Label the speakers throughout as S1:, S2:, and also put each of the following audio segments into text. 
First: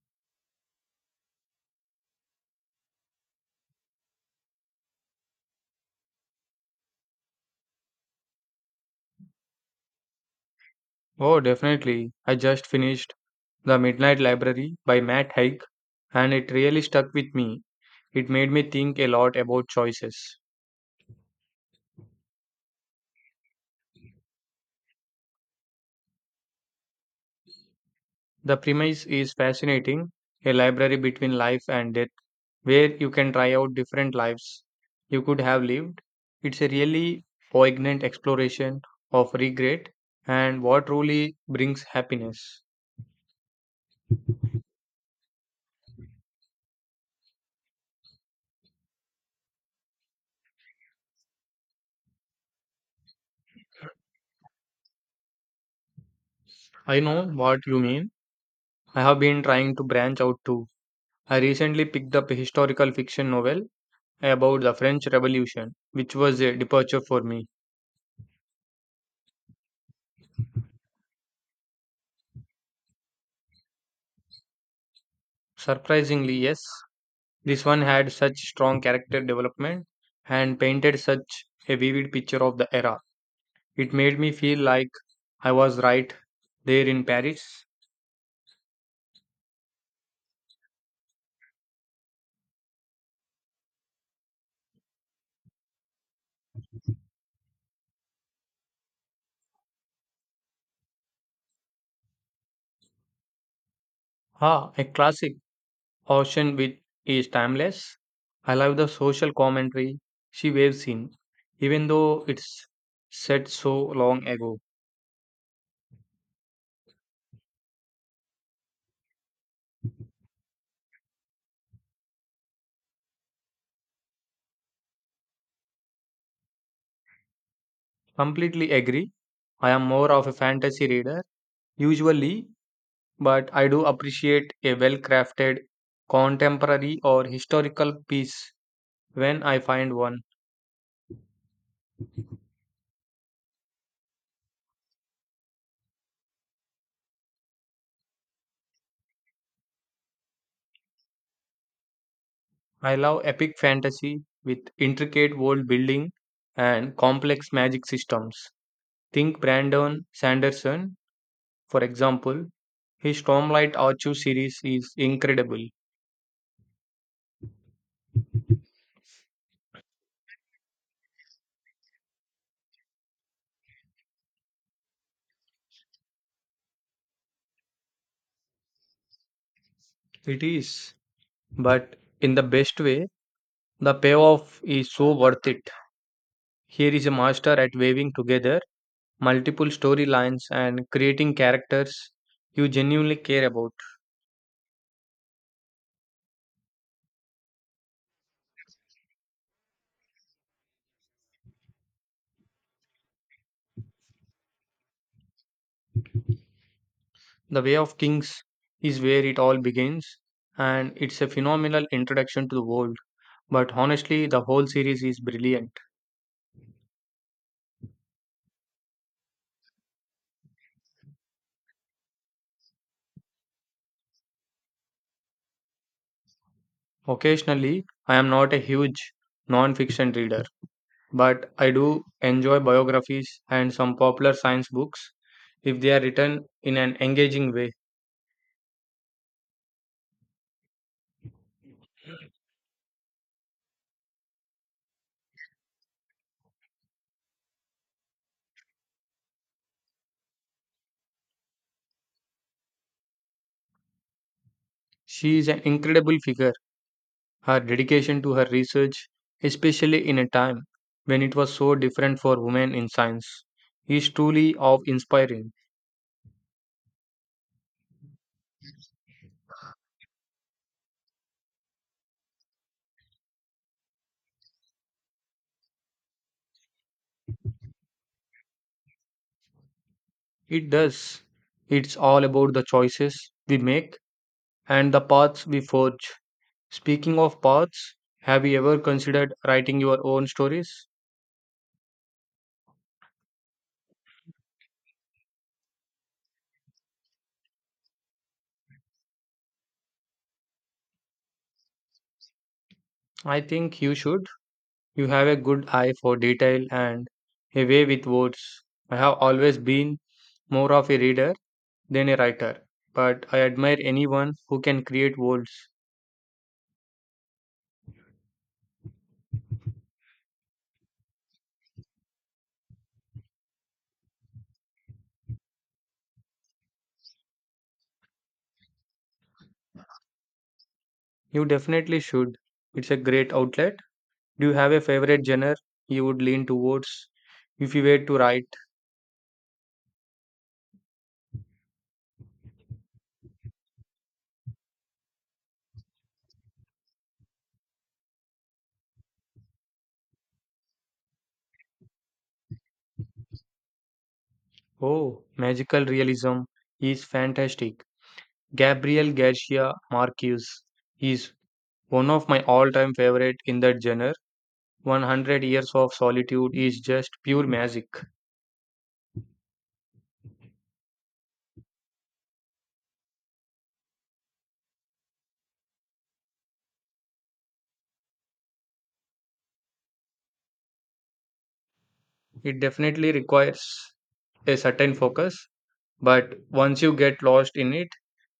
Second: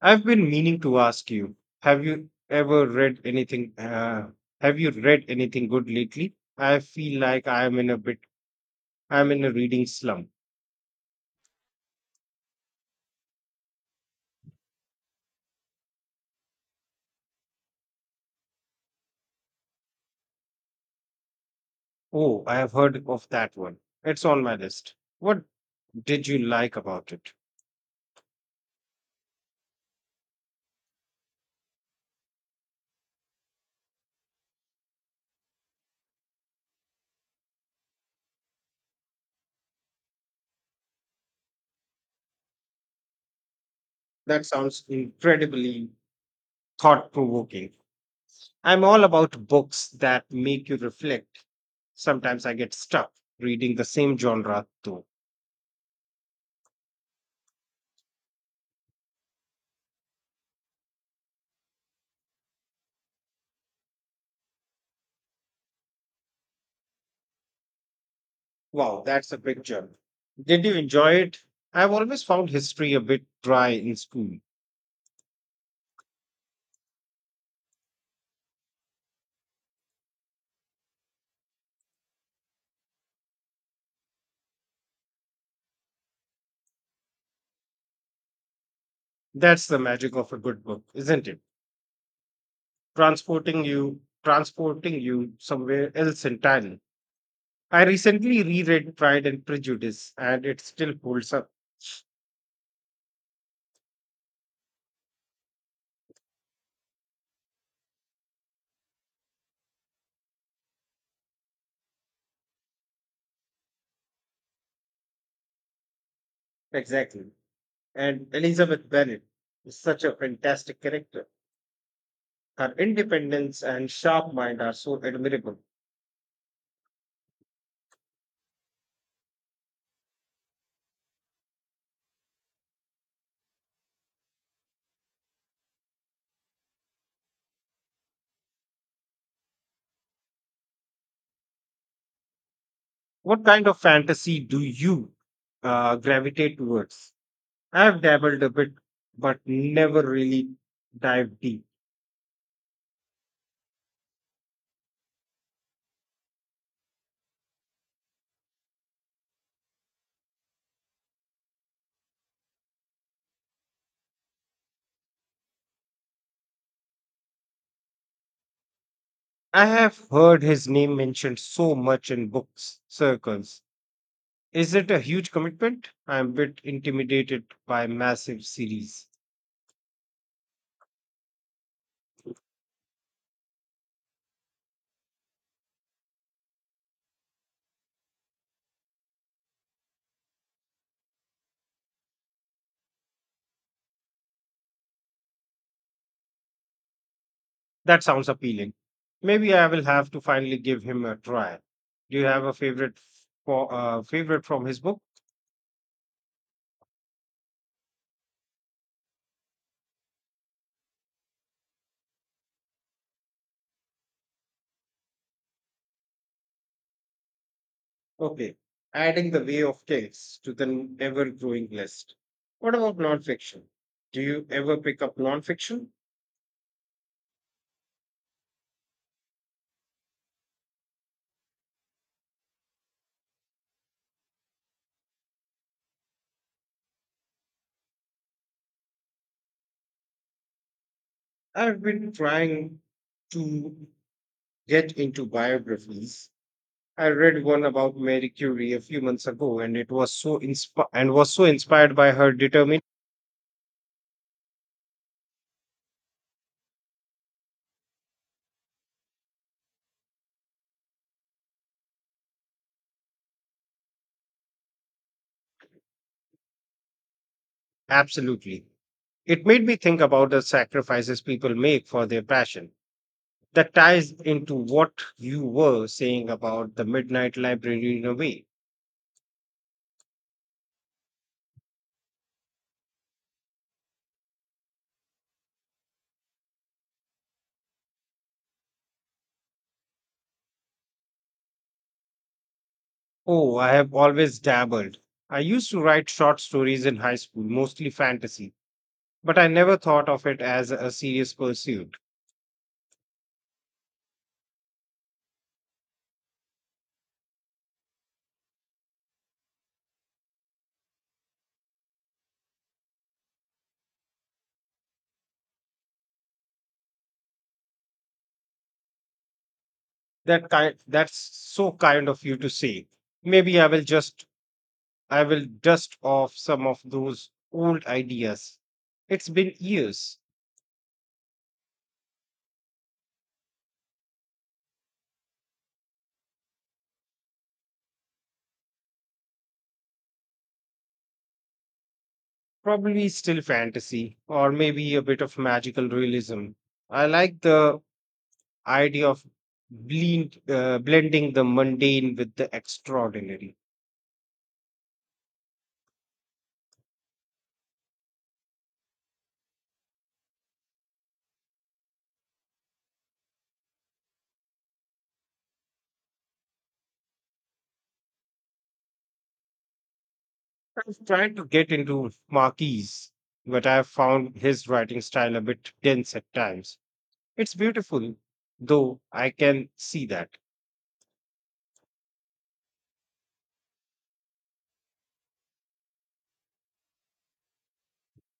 S1: I've been meaning to ask you, have you ever read anything have you read anything good lately? I feel like I'm in a reading slump.
S2: Oh, definitely. I just finished The Midnight Library by Matt Haig, and it really stuck with me. It made me think a lot about choices.
S1: Oh, I have heard of that one. It's on my list. What did you like about it?
S2: The premise is fascinating a library between life and death, where you can try out different lives you could have lived. It's a really poignant exploration of regret and what truly brings happiness.
S1: That sounds incredibly thought-provoking. I'm all about books that make you reflect. Sometimes I get stuck reading the same genre though.
S2: I know what you mean. I have been trying to branch out too. I recently picked up a historical fiction novel about the French Revolution, which was a departure for me.
S1: Wow, that's a big jump. Did you enjoy it? I've always found history a bit dry in school.
S2: Surprisingly, yes, this one had such strong character development and painted such a vivid picture of the era. It made me feel like I was right there in Paris.
S1: That's the magic of a good book, isn't it? Transporting you somewhere else entirely. I recently reread Pride and Prejudice, and it still holds up.
S2: Ah, a classic, ocean which is timeless. I love the social commentary she waves in, even though it's set so long ago.
S1: Exactly. And Elizabeth Bennet is such a fantastic character. Her independence and sharp mind are so admirable.
S2: Completely agree. I am more of a fantasy reader, usually but I do appreciate a well crafted contemporary or historical piece when I find one.
S1: What kind of fantasy do you gravitate towards? I've dabbled a bit, but never really dived deep.
S2: I love epic fantasy with intricate world building and complex magic systems. Think Brandon Sanderson, for example. His Stormlight Archive series is incredible.
S1: I have heard his name mentioned so much in books circles. Is it a huge commitment? I'm a bit intimidated by massive series.
S2: It is, but in the best way, the payoff is so worth it. Here is a master at weaving together multiple storylines, and creating characters you genuinely care about.
S1: That sounds appealing. Maybe I will have to finally give him a try. Do you have a favorite for favorite from his book?
S2: The Way of Kings is where it all begins, and it's a phenomenal introduction to the world. But honestly, the whole series is brilliant.
S1: Okay, adding the Way of Kings to the ever growing list. What about nonfiction? Do you ever pick up nonfiction?
S2: Occasionally, I am not a huge non fiction reader, but I do enjoy biographies and some popular science books if they are written in an engaging way.
S1: I've been trying to get into biographies. I read one about Mary Curie a few months ago and it was so inspi- and was so inspired by her determination.
S2: She is an incredible figure. Her dedication to her research, especially in a time when it was so different for women in science, is truly awe inspiring.
S1: Absolutely. It made me think about the sacrifices people make for their passion. That ties into what you were saying about the midnight library in a way.
S2: It does. It's all about the choices we make and the paths we forge. Speaking of paths, have you ever considered writing your own stories?
S1: Oh, I have always dabbled. I used to write short stories in high school, mostly fantasy, but I never thought of it as a serious pursuit.
S2: I think you should. You have a good eye for detail and a way with words. I have always been more of a reader than a writer, but I admire anyone who can create worlds.
S1: That's so kind of you to say. Maybe I will just I will dust off some of those old ideas. It's been years,
S2: You definitely should. It's a great outlet. Do you have a favorite genre you would lean towards if you were to write?
S1: probably still fantasy, or maybe a bit of magical realism. I like the idea of blending the mundane with the extraordinary.
S2: Oh, magical realism is fantastic. Gabriel Garcia Marquez is one of my all time favorite in that genre. 100 Years of Solitude is just pure magic.
S1: I've tried to get into Marquis, but I've found his writing style a bit dense at times. It's beautiful, though I can see that.
S2: It definitely requires a certain focus, but once you get lost in it,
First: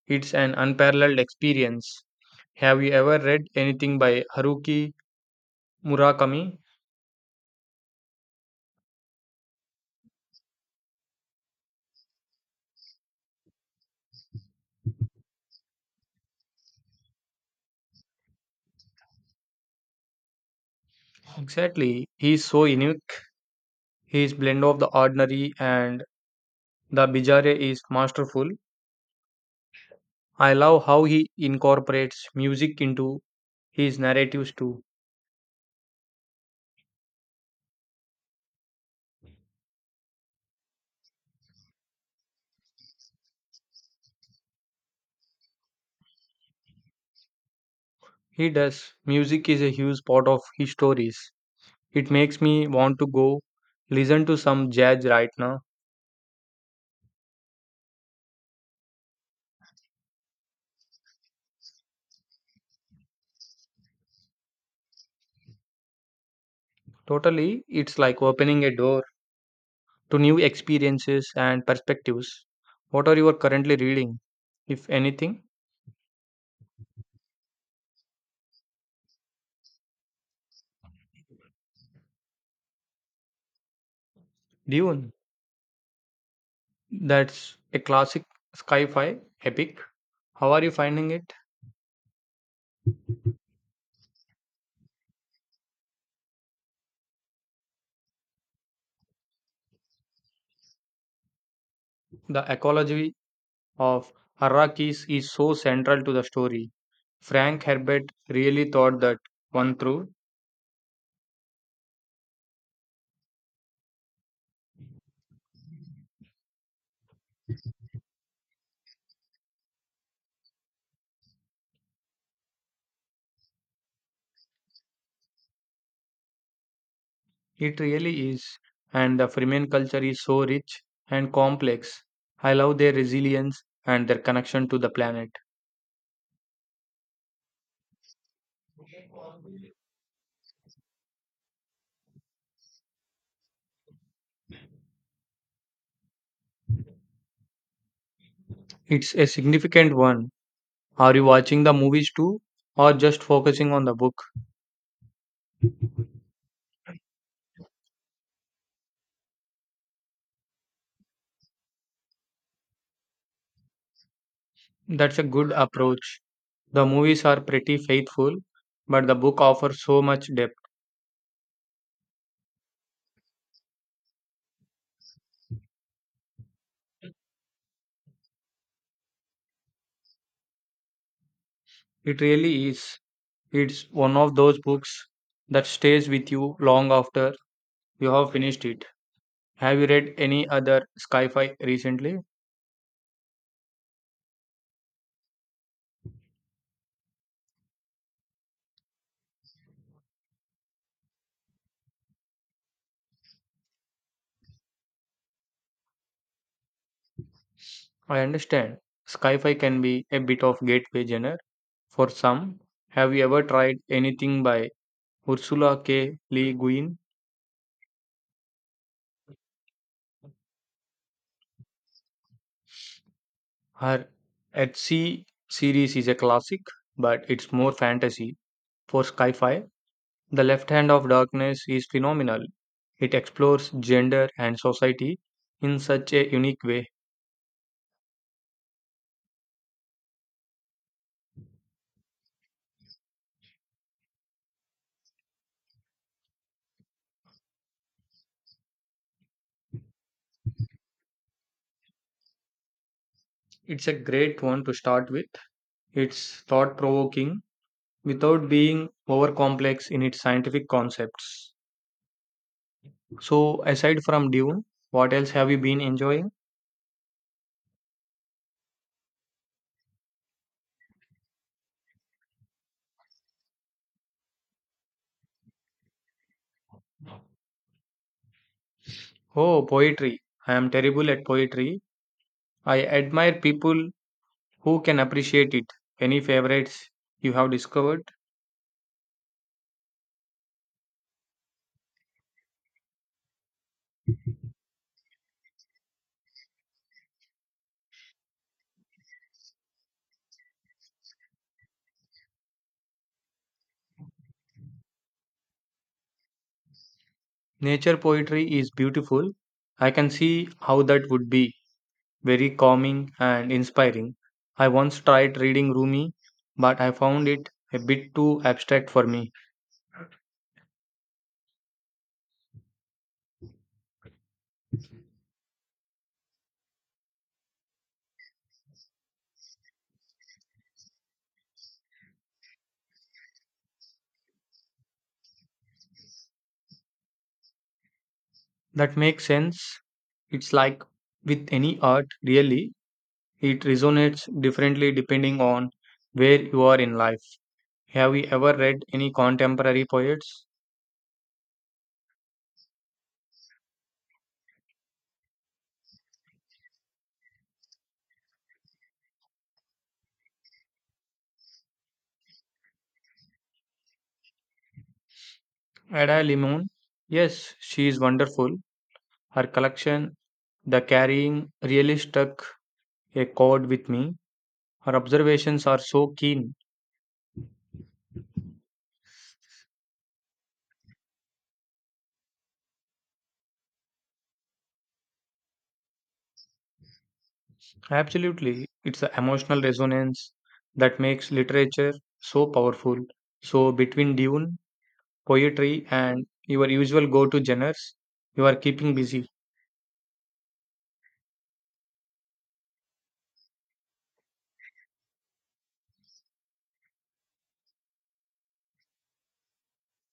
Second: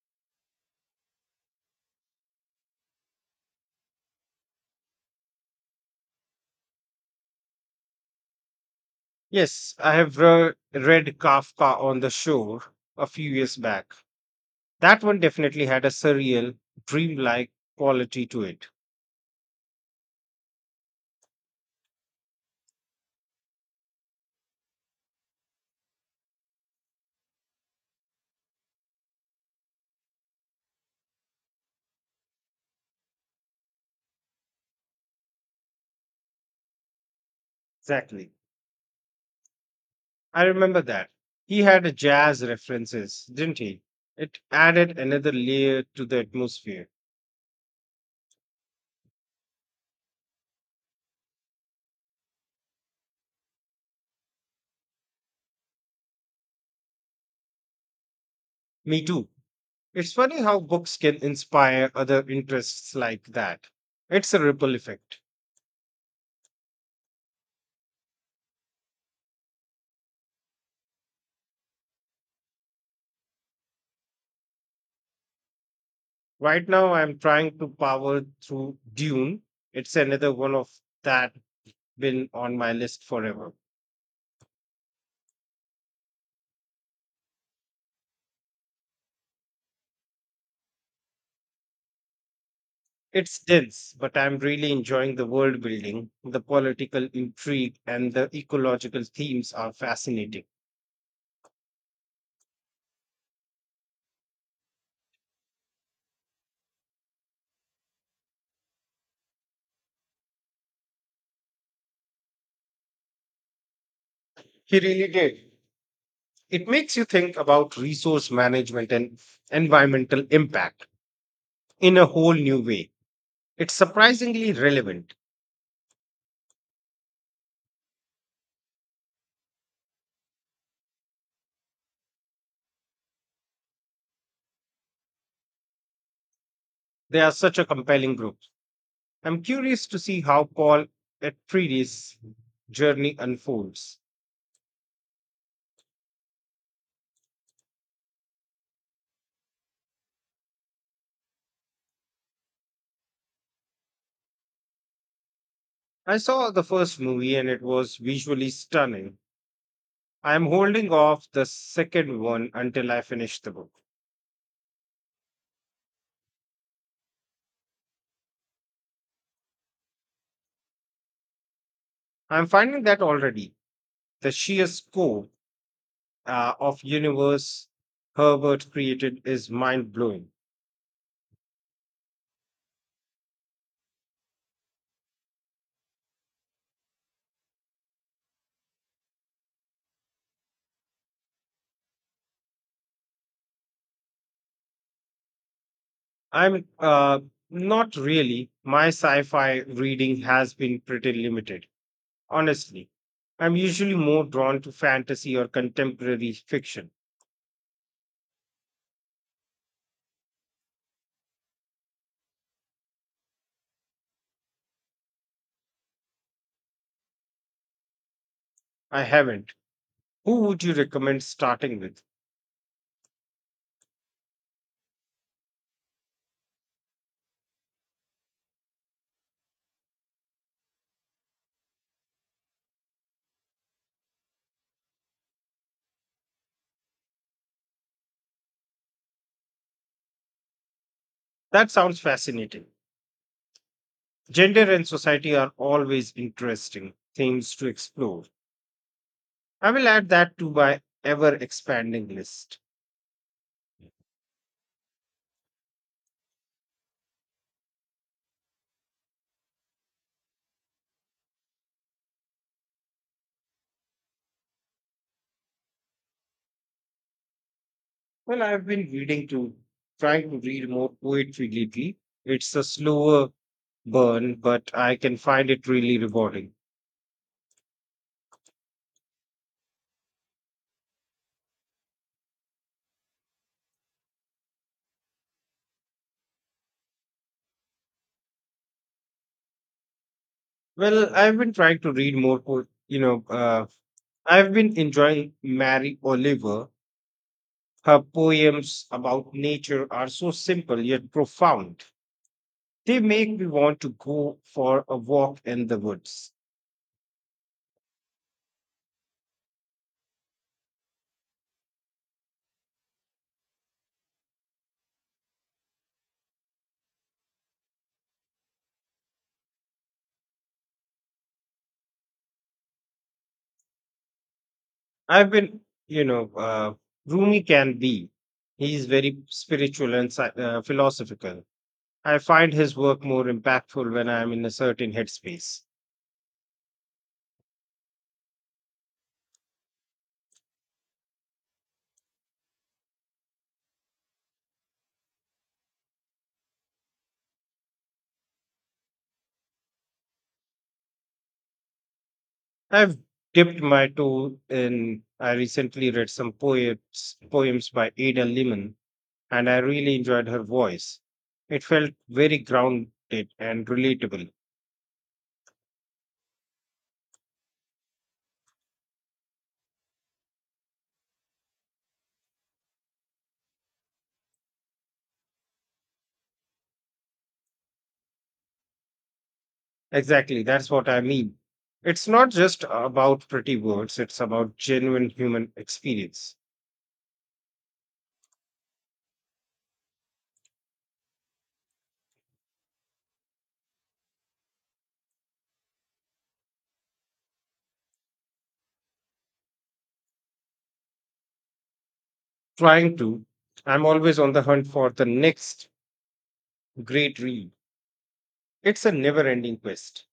S2: it's an unparalleled experience. Have you ever read anything by Haruki Murakami?
S1: Yes, I have read Kafka on the Shore a few years back. That one definitely had a surreal, dreamlike quality to it.
S2: Exactly. He is so unique. His blend of the ordinary and the bizarre is masterful. I love how he incorporates music into his narratives too.
S1: Exactly. I remember that. He had a jazz references, didn't he? It added another layer to the atmosphere.
S2: He does. Music is a huge part of his stories. It makes me want to go listen to some jazz right now.
S1: Me too. It's funny how books can inspire other interests like that. It's a ripple effect.
S2: Totally, it's like opening a door to new experiences and perspectives. What are you currently reading, if anything?
S1: Right now, I'm trying to power through Dune. It's another one of that been on my list forever.
S2: Dune. That's a classic sci fi epic. How are you finding it?
S1: It's dense, but I'm really enjoying the world building. The political intrigue and the ecological themes are fascinating.
S2: The ecology of Arrakis is so central to the story. Frank Herbert really thought that one through.
S1: He really did. It makes you think about resource management and environmental impact in a whole new way. It's surprisingly relevant.
S2: It really is. And the Fremen culture is so rich and complex. I love their resilience and their connection to the planet.
S1: They are such a compelling group. I'm curious to see how Paul Atreides' journey unfolds.
S2: It's a significant one. Are you watching the movies too, or just focusing on the book?
S1: I saw the first movie and it was visually stunning. I am holding off the second one until I finish the book.
S2: That's a good approach. The movies are pretty faithful, but the book offers so much depth.
S1: I'm finding that already the sheer scope of universe Herbert created is mind blowing.
S2: It really is. It's one of those books that stays with you long after you have finished it. Have you read any other sci fi recently?
S1: I'm not really. My sci-fi reading has been pretty limited, honestly. I'm usually more drawn to fantasy or contemporary fiction.
S2: I understand. Sci fi can be a bit of gateway genre for some. Have you ever tried anything by Ursula K. Le Guin?
S1: I haven't. Who would you recommend starting with?
S2: Her At Sea series is a classic, but it's more fantasy for sci fi. The Left Hand of Darkness is phenomenal. It explores gender and society in such a unique way.
S1: That sounds fascinating. Gender and society are always interesting themes to explore. I will add that to my ever expanding list.
S2: It's a great one to start with. It's thought provoking without being over complex in its scientific concepts. So, aside from Dune, what else have you been enjoying?
S1: Well, I've been reading to trying to read more poetry lately. It's a slower burn, but I can find it really rewarding.
S2: Oh, poetry. I am terrible at poetry. I admire people who can appreciate it. Any favorites you have discovered?
S1: Well, I've been trying to read more, I've been enjoying Mary Oliver. Her poems about nature are so simple yet profound. They make me want to go for a walk in the woods.
S2: Nature poetry is beautiful. I can see how that would be very calming and inspiring. I once tried reading Rumi, but I found it a bit too abstract for me.
S1: I've been, you know, Rumi can be. He's very spiritual and philosophical. I find his work more impactful when I'm in a certain headspace.
S2: That makes sense. It's like with any art, really, it resonates differently depending on where you are in life. Have you ever read any contemporary poets?
S1: I've dipped my toe in. I recently read some poems by Ada Lehman, and I really enjoyed her voice. It felt very grounded and relatable.
S2: Ada Limon? Yes, she is wonderful. Her collection, The Carrying, really struck a chord with me. Her observations are so keen.
S1: Exactly, that's what I mean. It's not just about pretty words, it's about genuine human experience.
S2: Absolutely. It's the emotional resonance that makes literature so powerful. So, between Dune, poetry, and your usual go to genres, you are keeping busy.
S1: Trying to, I'm always on the hunt for the next great read. It's a never ending quest.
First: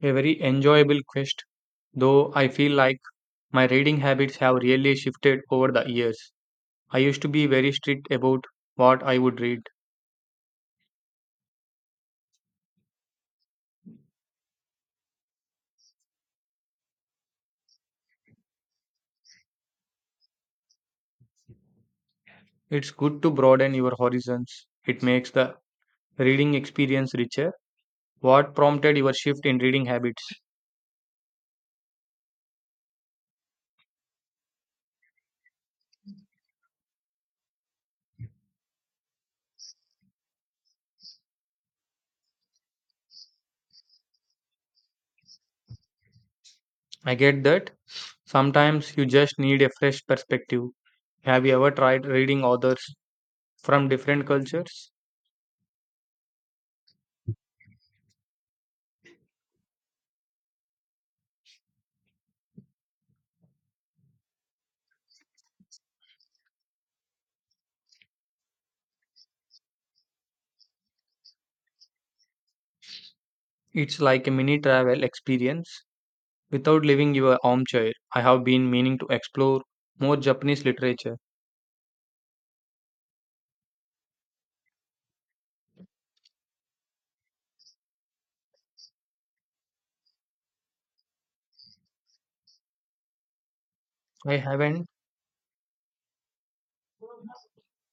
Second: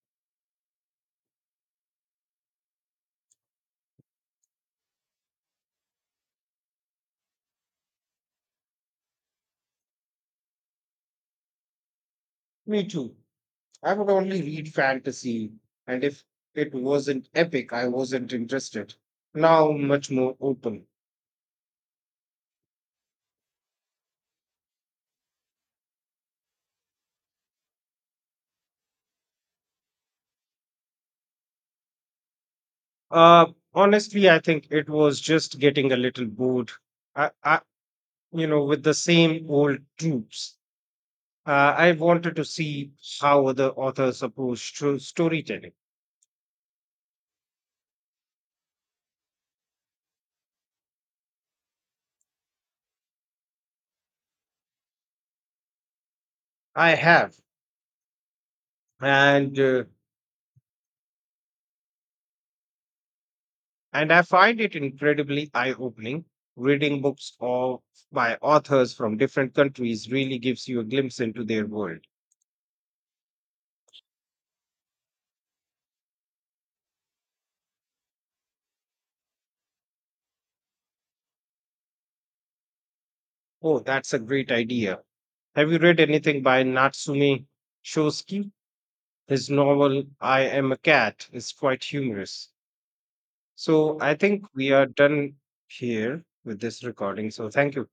S2: A very enjoyable quest, though I feel like my reading habits have really shifted over the years. I used to be very strict about what I would read.
S1: Me too. I would only read fantasy, and if it wasn't epic, I wasn't interested. Now, much more open.
S2: It's good to broaden your horizons, it makes the reading experience richer. What prompted your shift in reading habits?
S1: Uh, Honestly, I think it was just getting a little bored. I, I, with the same old tropes. I wanted to see how other authors approach to storytelling.
S2: I get that. Sometimes you just need a fresh perspective. Have you ever tried reading authors from different cultures?
S1: I have, and uh, and I find it incredibly eye-opening. Reading books of by authors from different countries really gives you a glimpse into their world.
S2: It's like a mini travel experience without leaving your armchair. I have been meaning to explore more Japanese literature.
S1: Oh, that's a great idea. Have you read anything by Natsume Shosky? His novel, I Am a Cat, is quite humorous. So I
S2: I
S1: think we are
S2: haven't
S1: done here with this recording. So thank you.